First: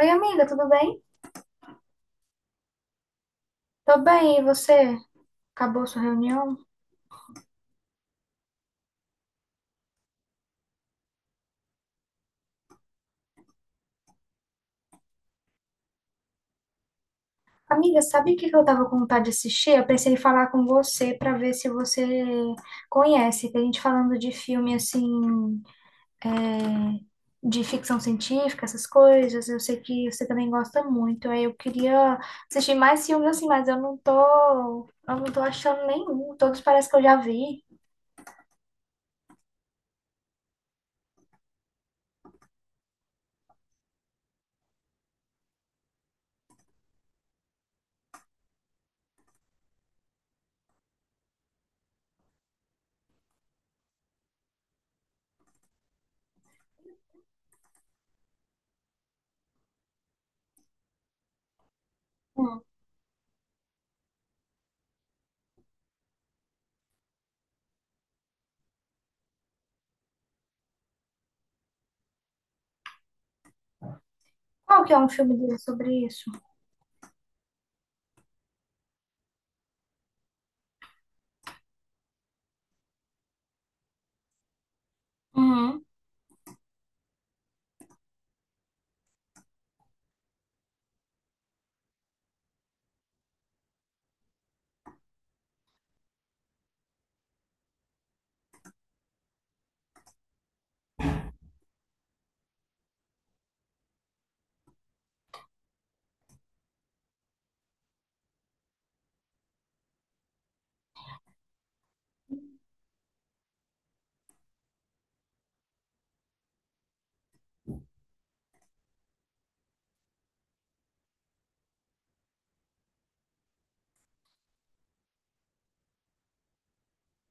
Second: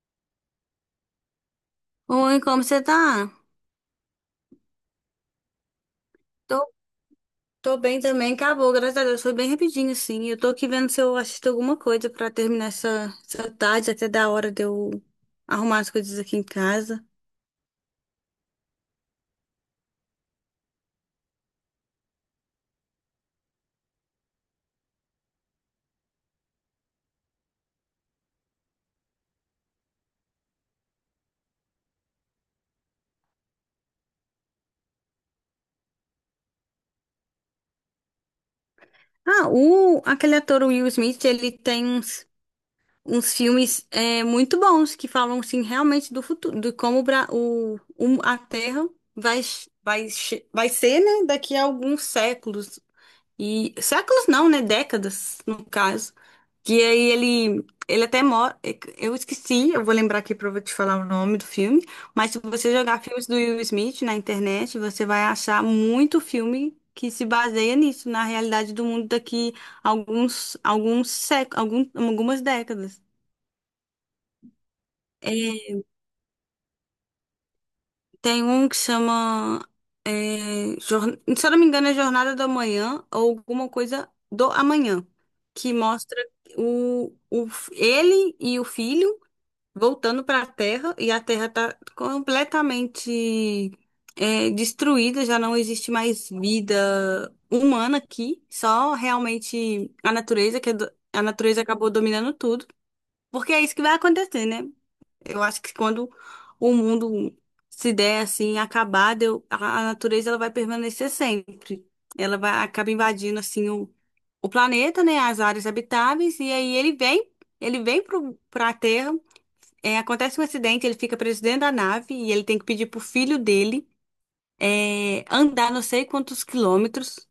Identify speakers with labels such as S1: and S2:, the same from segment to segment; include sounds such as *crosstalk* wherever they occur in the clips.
S1: Oi, amiga, tudo bem?
S2: Oi, como você tá?
S1: Tô bem, e você? Acabou sua reunião?
S2: Tô, tô bem também, acabou, graças a Deus, foi bem rapidinho, assim. Eu tô aqui vendo se eu assisto alguma coisa pra terminar essa tarde, até da hora de eu arrumar as coisas aqui em casa.
S1: Amiga, sabe o que que eu tava com vontade de assistir? Eu pensei em falar com você pra ver se você conhece. Que a gente falando de filme assim, de ficção científica, essas coisas, eu sei que você também gosta muito. Aí eu queria assistir mais filmes assim, mas eu não tô achando nenhum. Todos parece que eu já vi.
S2: Aquele ator o Will Smith, ele tem uns filmes muito bons que falam, assim, realmente do futuro, de como o, Bra- o- a Terra vai, vai, vai ser, né, daqui a alguns séculos. E séculos não, né? Décadas, no caso. Que ele até mora. Eu esqueci, eu vou lembrar aqui pra eu te falar o nome do filme. Mas se
S1: Hum.
S2: você jogar filmes do Will Smith na internet, você vai achar muito filme que se baseia nisso, na realidade do mundo daqui alguns séculos, algumas décadas.
S1: Qual que é um filme dele
S2: É,
S1: sobre isso?
S2: Tem um que chama. Se eu não me engano, é Jornada do Amanhã ou alguma coisa do amanhã, que
S1: Uhum.
S2: mostra ele e o filho voltando para a Terra, e a Terra está completamente destruída, já não existe mais vida humana aqui, só realmente a natureza, a natureza acabou dominando tudo, porque é isso que vai acontecer, né? Eu acho que quando o mundo se der assim, acabado, a natureza ela vai permanecer sempre. Ela vai, acaba invadindo assim o planeta, né, as áreas habitáveis, e aí ele vem para a Terra, acontece um acidente, ele fica preso dentro da nave e ele tem que pedir pro filho dele andar não sei quantos quilômetros,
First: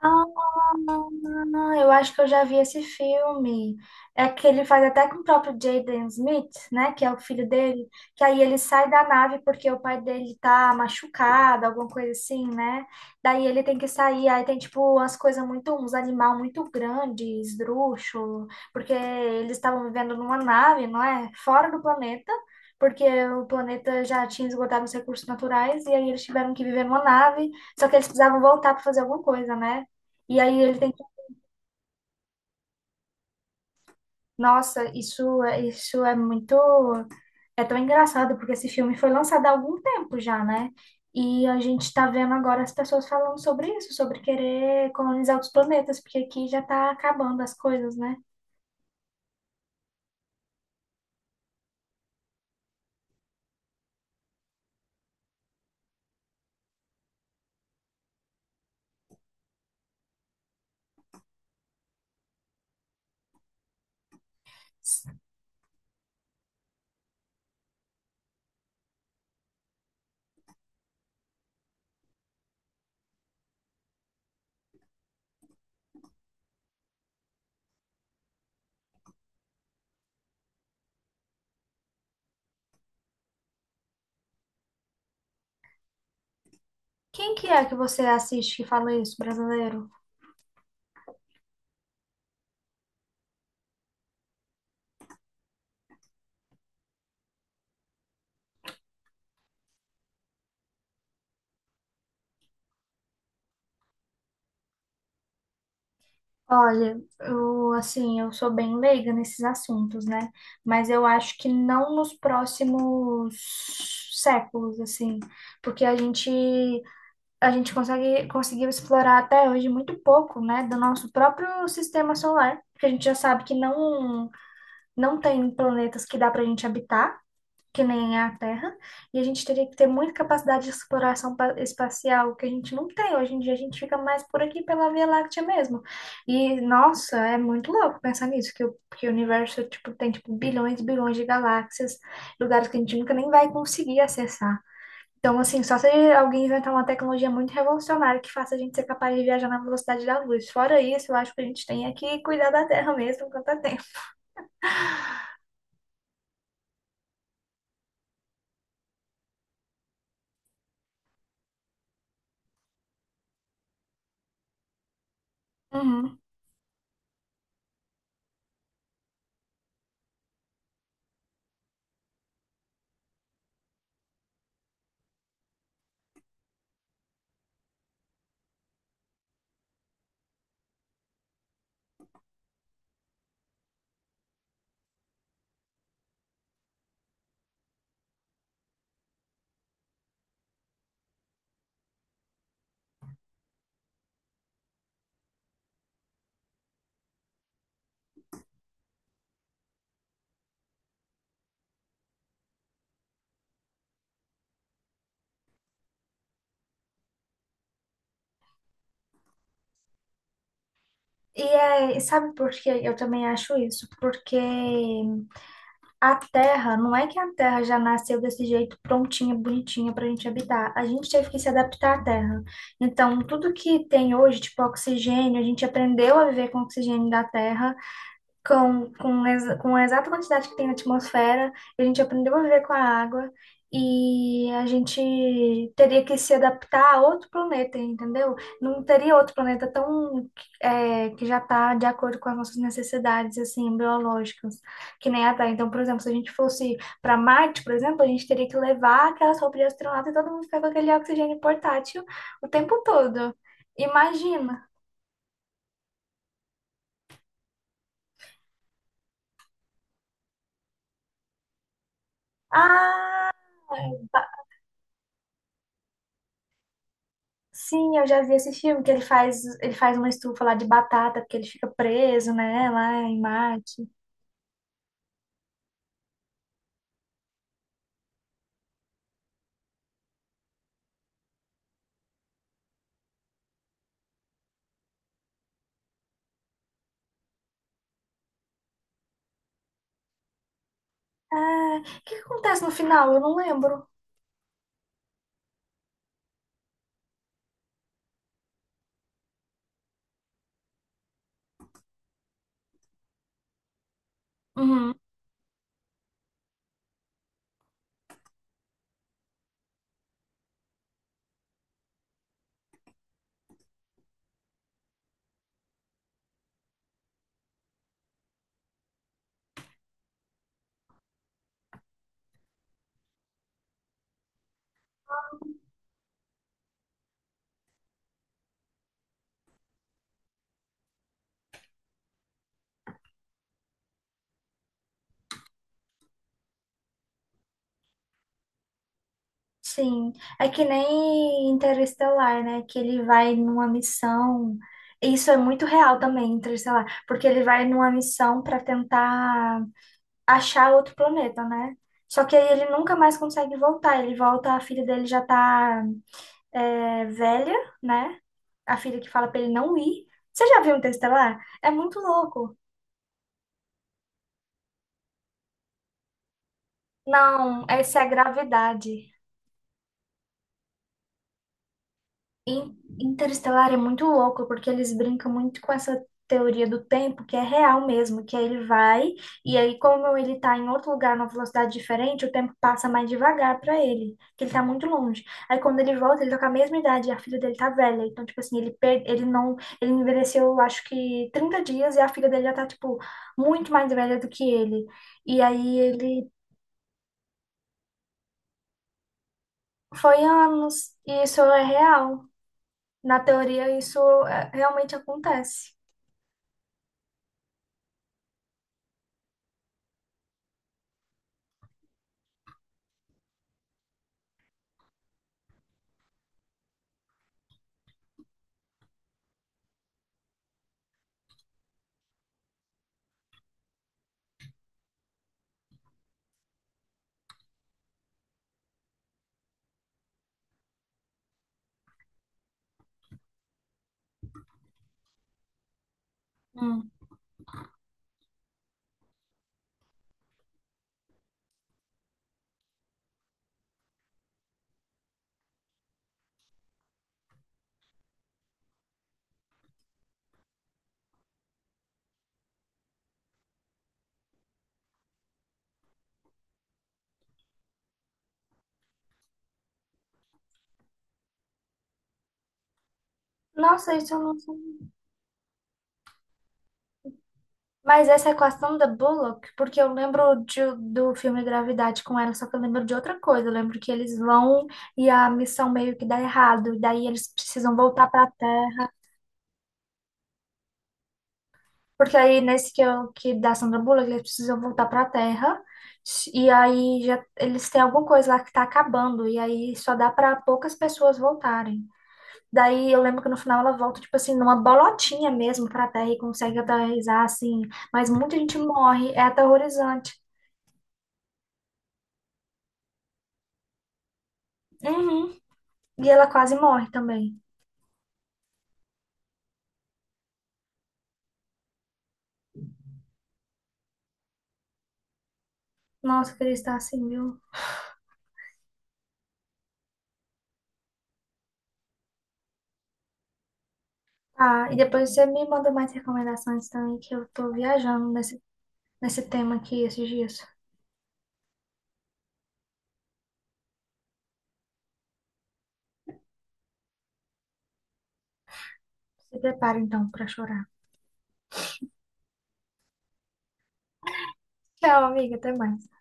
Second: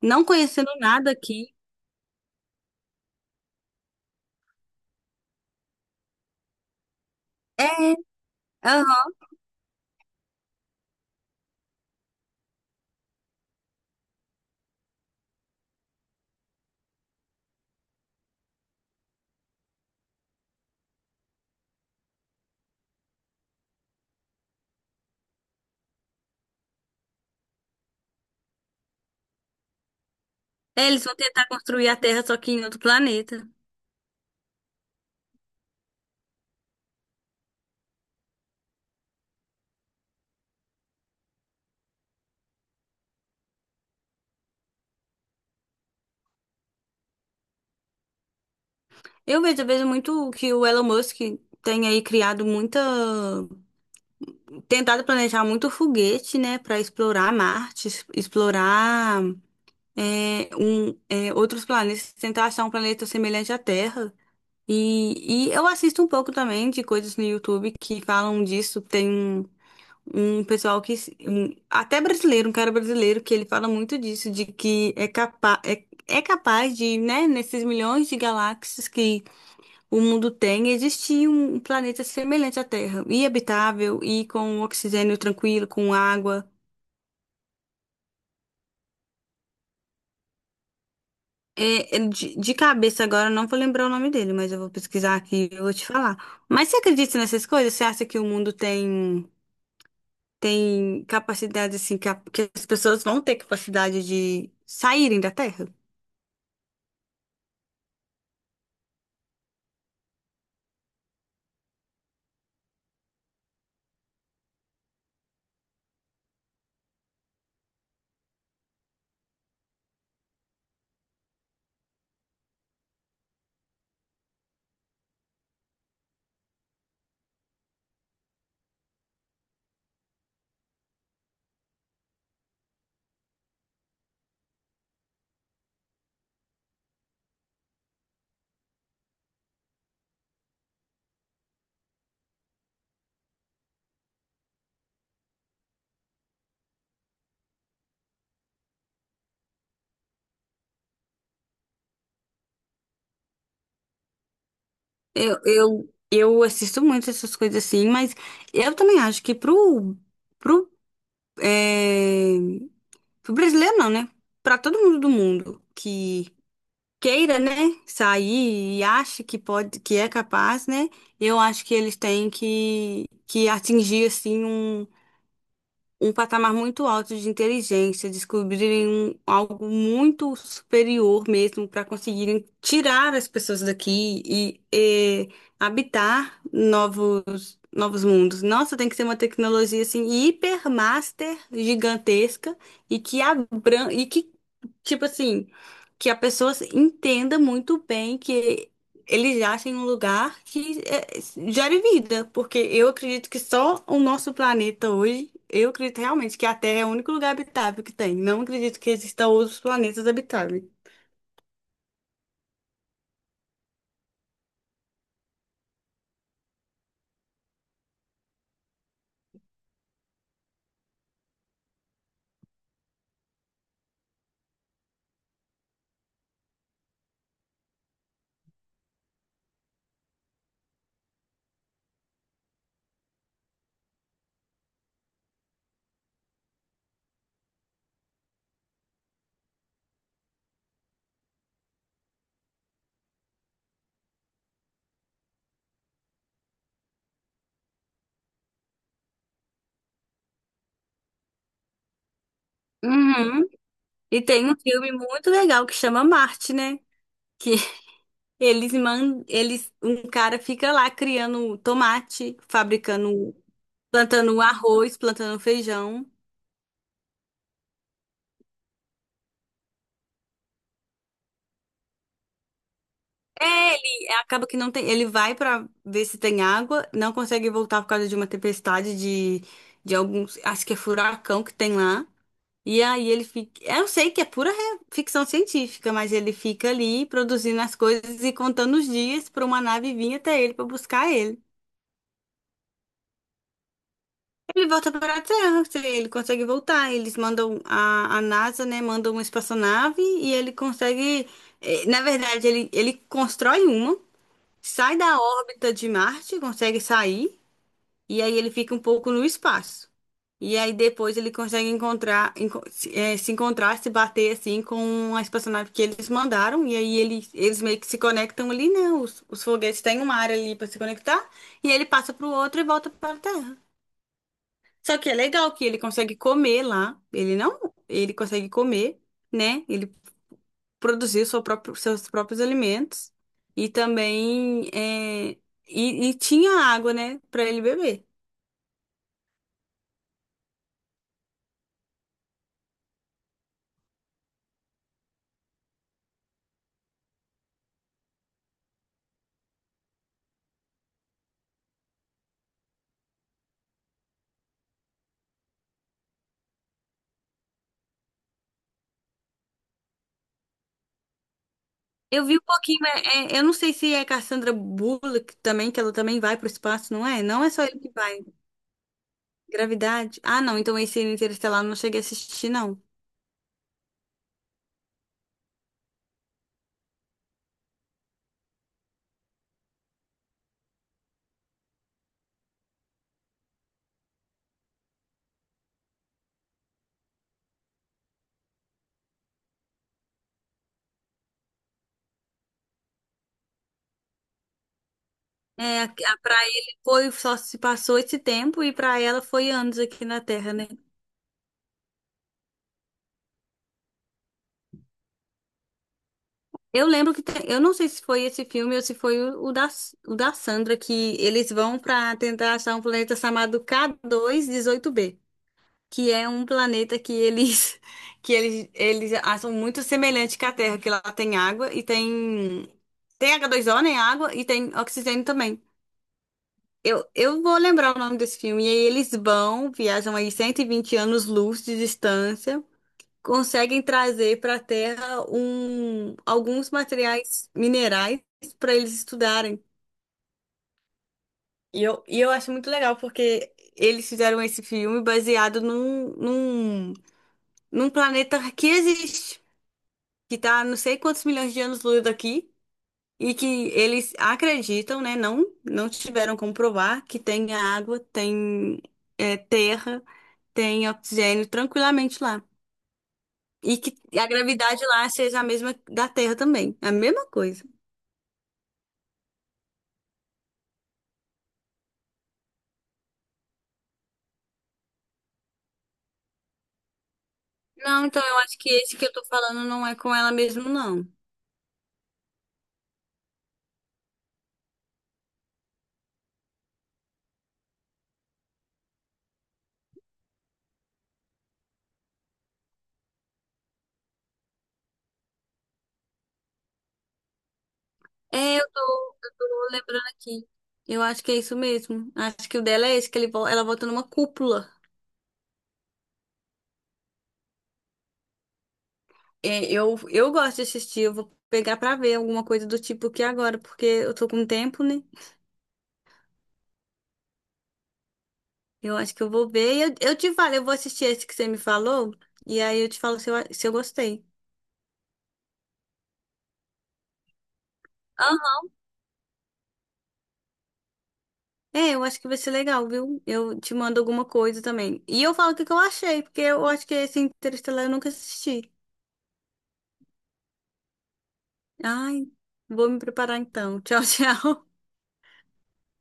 S1: Ah,
S2: não conhecendo nada aqui.
S1: eu acho que eu já vi esse filme. É que ele faz até com o próprio Jaden Smith, né? Que é o filho dele.
S2: É,
S1: Que aí ele sai da
S2: aham.
S1: nave porque o pai dele tá machucado, alguma coisa assim, né? Daí ele tem que sair. Aí tem, tipo, umas coisas muito... Uns animal muito grandes, esdrúxulo. Porque eles estavam vivendo numa nave, não é? Fora do planeta. Porque o planeta já tinha esgotado os recursos naturais. E aí eles tiveram que viver numa nave. Só que eles precisavam voltar para fazer alguma coisa, né? E aí ele
S2: É,
S1: tem que...
S2: eles vão tentar construir a Terra, só que em outro planeta.
S1: Nossa, isso, isso é muito... É tão engraçado, porque esse filme foi lançado há algum tempo já, né? E a gente tá vendo agora as pessoas falando sobre isso, sobre querer colonizar outros planetas, porque aqui já tá acabando as coisas, né?
S2: Eu vejo muito que o Elon Musk tem aí criado muita, tentado planejar muito foguete, né, para explorar Marte, explorar outros planetas, tentar achar um planeta semelhante à Terra. E eu assisto um pouco também de coisas no YouTube que falam disso. Tem um, um pessoal que, até brasileiro, um cara brasileiro, que ele fala muito disso, de que é, capaz, é, é capaz de, né, nesses milhões de galáxias que o mundo tem, existia um planeta semelhante à Terra, e habitável, e com oxigênio tranquilo, com água.
S1: Quem que é que você assiste que fala isso, brasileiro?
S2: De cabeça agora eu não vou lembrar o nome dele, mas eu vou pesquisar aqui e eu vou te falar. Mas você acredita nessas coisas? Você acha que tem capacidade, assim, que as pessoas vão ter capacidade de saírem da Terra?
S1: Olha, eu, assim, eu sou bem leiga nesses assuntos, né? Mas eu acho que não nos próximos séculos, assim, porque a gente consegue, conseguiu explorar até hoje muito pouco, né, do nosso próprio sistema solar, porque a gente já sabe que não tem planetas que dá para a gente habitar, que nem a Terra, e a gente teria que ter muita capacidade de exploração pa- espacial, que a gente não tem. Hoje em dia a gente fica mais por aqui pela Via Láctea mesmo. E, nossa, é muito louco pensar nisso, que que o universo, tipo, tem, tipo, bilhões e bilhões de galáxias, lugares que a gente nunca nem vai conseguir acessar. Então, assim, só se alguém inventar uma tecnologia muito revolucionária que faça a gente ser capaz de viajar na velocidade da luz. Fora isso, eu acho que a gente tem é que cuidar da Terra mesmo enquanto há tempo.
S2: Eu assisto muito essas coisas assim, mas eu também acho que pro, é, pro brasileiro não, né? Pra todo mundo do mundo
S1: Uhum.
S2: que queira, né, sair e acha que pode, que é capaz, né? Eu acho que eles têm que atingir assim um um patamar muito alto de inteligência, descobrirem algo muito superior mesmo para conseguirem tirar as pessoas daqui e, habitar novos mundos. Nossa, tem que ser uma tecnologia assim hipermaster gigantesca e que abran e que tipo assim, que a pessoa entenda muito bem que eles acham um lugar gere vida, porque eu acredito que só o nosso planeta hoje, eu acredito realmente que a Terra é o único lugar habitável que tem. Não acredito que existam outros planetas habitáveis.
S1: E é, e sabe por que eu também acho isso? Porque a Terra, não é que a Terra já nasceu desse jeito prontinha, bonitinha pra gente habitar. A gente teve que se adaptar à Terra. Então, tudo que tem hoje, tipo oxigênio, a gente aprendeu a viver com oxigênio da Terra. Com a exata quantidade que tem na atmosfera, a gente aprendeu a viver com a água e a gente teria que se adaptar a outro planeta, entendeu? Não teria outro planeta tão é, que já está de acordo com as nossas necessidades assim biológicas, que nem a Terra. Então, por exemplo, se a gente fosse para Marte, por exemplo, a gente teria que levar aquelas roupas de astronauta e todo mundo ficar com aquele oxigênio portátil o tempo todo.
S2: Uhum. E tem um
S1: Imagina.
S2: filme muito legal que chama Marte, né? Que *laughs* um cara fica lá criando tomate, fabricando,
S1: Ah,
S2: plantando arroz, plantando feijão.
S1: sim, eu já vi esse filme que ele faz uma estufa lá de batata, porque ele fica preso, né, lá em Marte.
S2: Acaba que não tem. Ele vai pra ver se tem água, não consegue voltar por causa de uma tempestade de alguns. Acho que é furacão que tem lá. E aí ele fica. Eu sei que é pura ficção científica, mas ele fica ali produzindo as coisas e contando os dias pra uma nave vir até ele pra buscar ele.
S1: Ah, o que que acontece no final? Eu não lembro.
S2: Ele volta para a Terra, se ele consegue voltar. Eles mandam a NASA, né? Manda uma espaçonave e ele consegue. Na verdade, ele constrói uma.
S1: Uhum,
S2: Sai da órbita de Marte, consegue sair, e aí ele fica um pouco no espaço. E aí depois ele consegue encontrar, enco- se eh, se encontrar, se bater assim com a espaçonave que eles mandaram, e aí ele, eles meio que se conectam ali, né? Os foguetes têm uma área ali para se conectar, e aí ele passa para o outro e volta para a Terra. Só que é legal que ele consegue comer lá, ele não, ele consegue comer, né? Ele Produzir seus próprios alimentos e também e tinha água, né, para ele beber.
S1: sim. É que nem Interestelar, né, que ele vai numa missão. Isso é muito real também, Interestelar, porque ele vai numa missão para tentar achar outro planeta, né? Só que aí ele nunca mais consegue voltar. Ele volta, a filha dele já tá, é, velha, né? A filha que fala pra ele não ir. Você já viu um texto lá? É muito
S2: Eu vi um
S1: louco.
S2: pouquinho, mas eu não sei se é Cassandra Bullock também, que ela também vai pro espaço, não é? Não é só
S1: Não,
S2: ele que
S1: essa é a
S2: vai.
S1: gravidade.
S2: Gravidade? Ah, não, então esse Interestelar eu não cheguei a assistir,
S1: In-
S2: não.
S1: Interestelar é muito louco, porque eles brincam muito com essa teoria do tempo, que é real mesmo, que aí ele vai, e aí como ele tá em outro lugar, numa velocidade diferente, o tempo passa mais devagar pra ele, que ele tá muito longe. Aí quando ele volta, ele tá com a mesma idade, e a filha dele tá velha, então, tipo assim, ele, per- ele não, ele envelheceu, acho que 30 dias, e a filha dele já tá, tipo, muito mais velha do que ele. E aí
S2: É,
S1: ele
S2: pra ele foi, só se passou esse tempo, e pra ela foi anos aqui
S1: foi
S2: na Terra, né?
S1: anos, e isso é real. Na teoria, isso é, realmente acontece.
S2: Eu lembro que eu não sei se foi esse filme ou se foi o da Sandra, que eles vão para tentar achar um planeta chamado K2-18b, que é um planeta que eles *laughs* que eles acham muito semelhante com a Terra, que lá tem água e tem H2O, né, água, e tem oxigênio também. Eu vou lembrar o nome desse filme. E aí eles vão, viajam aí 120 anos-luz de distância, conseguem trazer para a Terra um, alguns materiais minerais para eles estudarem. E eu acho muito legal, porque eles fizeram esse filme baseado num planeta que existe, que está não sei quantos milhões de anos-luz daqui, e que eles acreditam, né? Não, não tiveram como provar que tem água, tem terra, tem oxigênio tranquilamente lá. E que
S1: Nossa, isso eu
S2: a
S1: não sei.
S2: gravidade lá seja a mesma da Terra também. É a mesma coisa.
S1: Mas essa equação da Bullock, porque eu lembro de- do filme Gravidade com ela, só que eu lembro de outra coisa. Eu lembro que eles vão e a missão meio que dá errado, e daí eles precisam
S2: Não,
S1: voltar
S2: então
S1: para a
S2: eu acho que
S1: Terra.
S2: esse que eu tô falando não é com ela mesmo, não.
S1: Porque aí nesse que, eu, que da Sandra Bullock, eles precisam voltar para a Terra, e aí já, eles têm alguma coisa lá que tá acabando, e aí só dá para poucas pessoas voltarem. Daí eu lembro que no final ela volta, tipo assim, numa bolotinha mesmo pra terra e consegue aterrissar, assim. Mas muita gente
S2: É,
S1: morre, é
S2: eu tô lembrando
S1: aterrorizante.
S2: aqui. Eu acho que é isso mesmo. Acho que o dela é esse, que ela volta numa cúpula.
S1: Uhum. E ela quase morre também.
S2: É, eu gosto de assistir, eu vou pegar pra ver alguma coisa do tipo aqui agora, porque eu tô com tempo, né?
S1: Nossa, eu queria estar assim, viu?
S2: Eu acho que eu vou ver. E eu te falo, eu vou assistir esse que você me falou, e aí eu te falo se se eu gostei.
S1: Ah, e depois você me manda mais recomendações também, que eu tô viajando
S2: Aham.
S1: nesse tema aqui esses dias.
S2: É, eu acho que vai ser legal, viu? Eu te mando alguma coisa também. E eu falo o que que eu achei, porque eu acho que esse Interestelar eu nunca assisti.
S1: Se prepara então pra chorar.
S2: Ai, vou me preparar então. *laughs* Tchau, tchau.
S1: Tchau, amiga, até mais.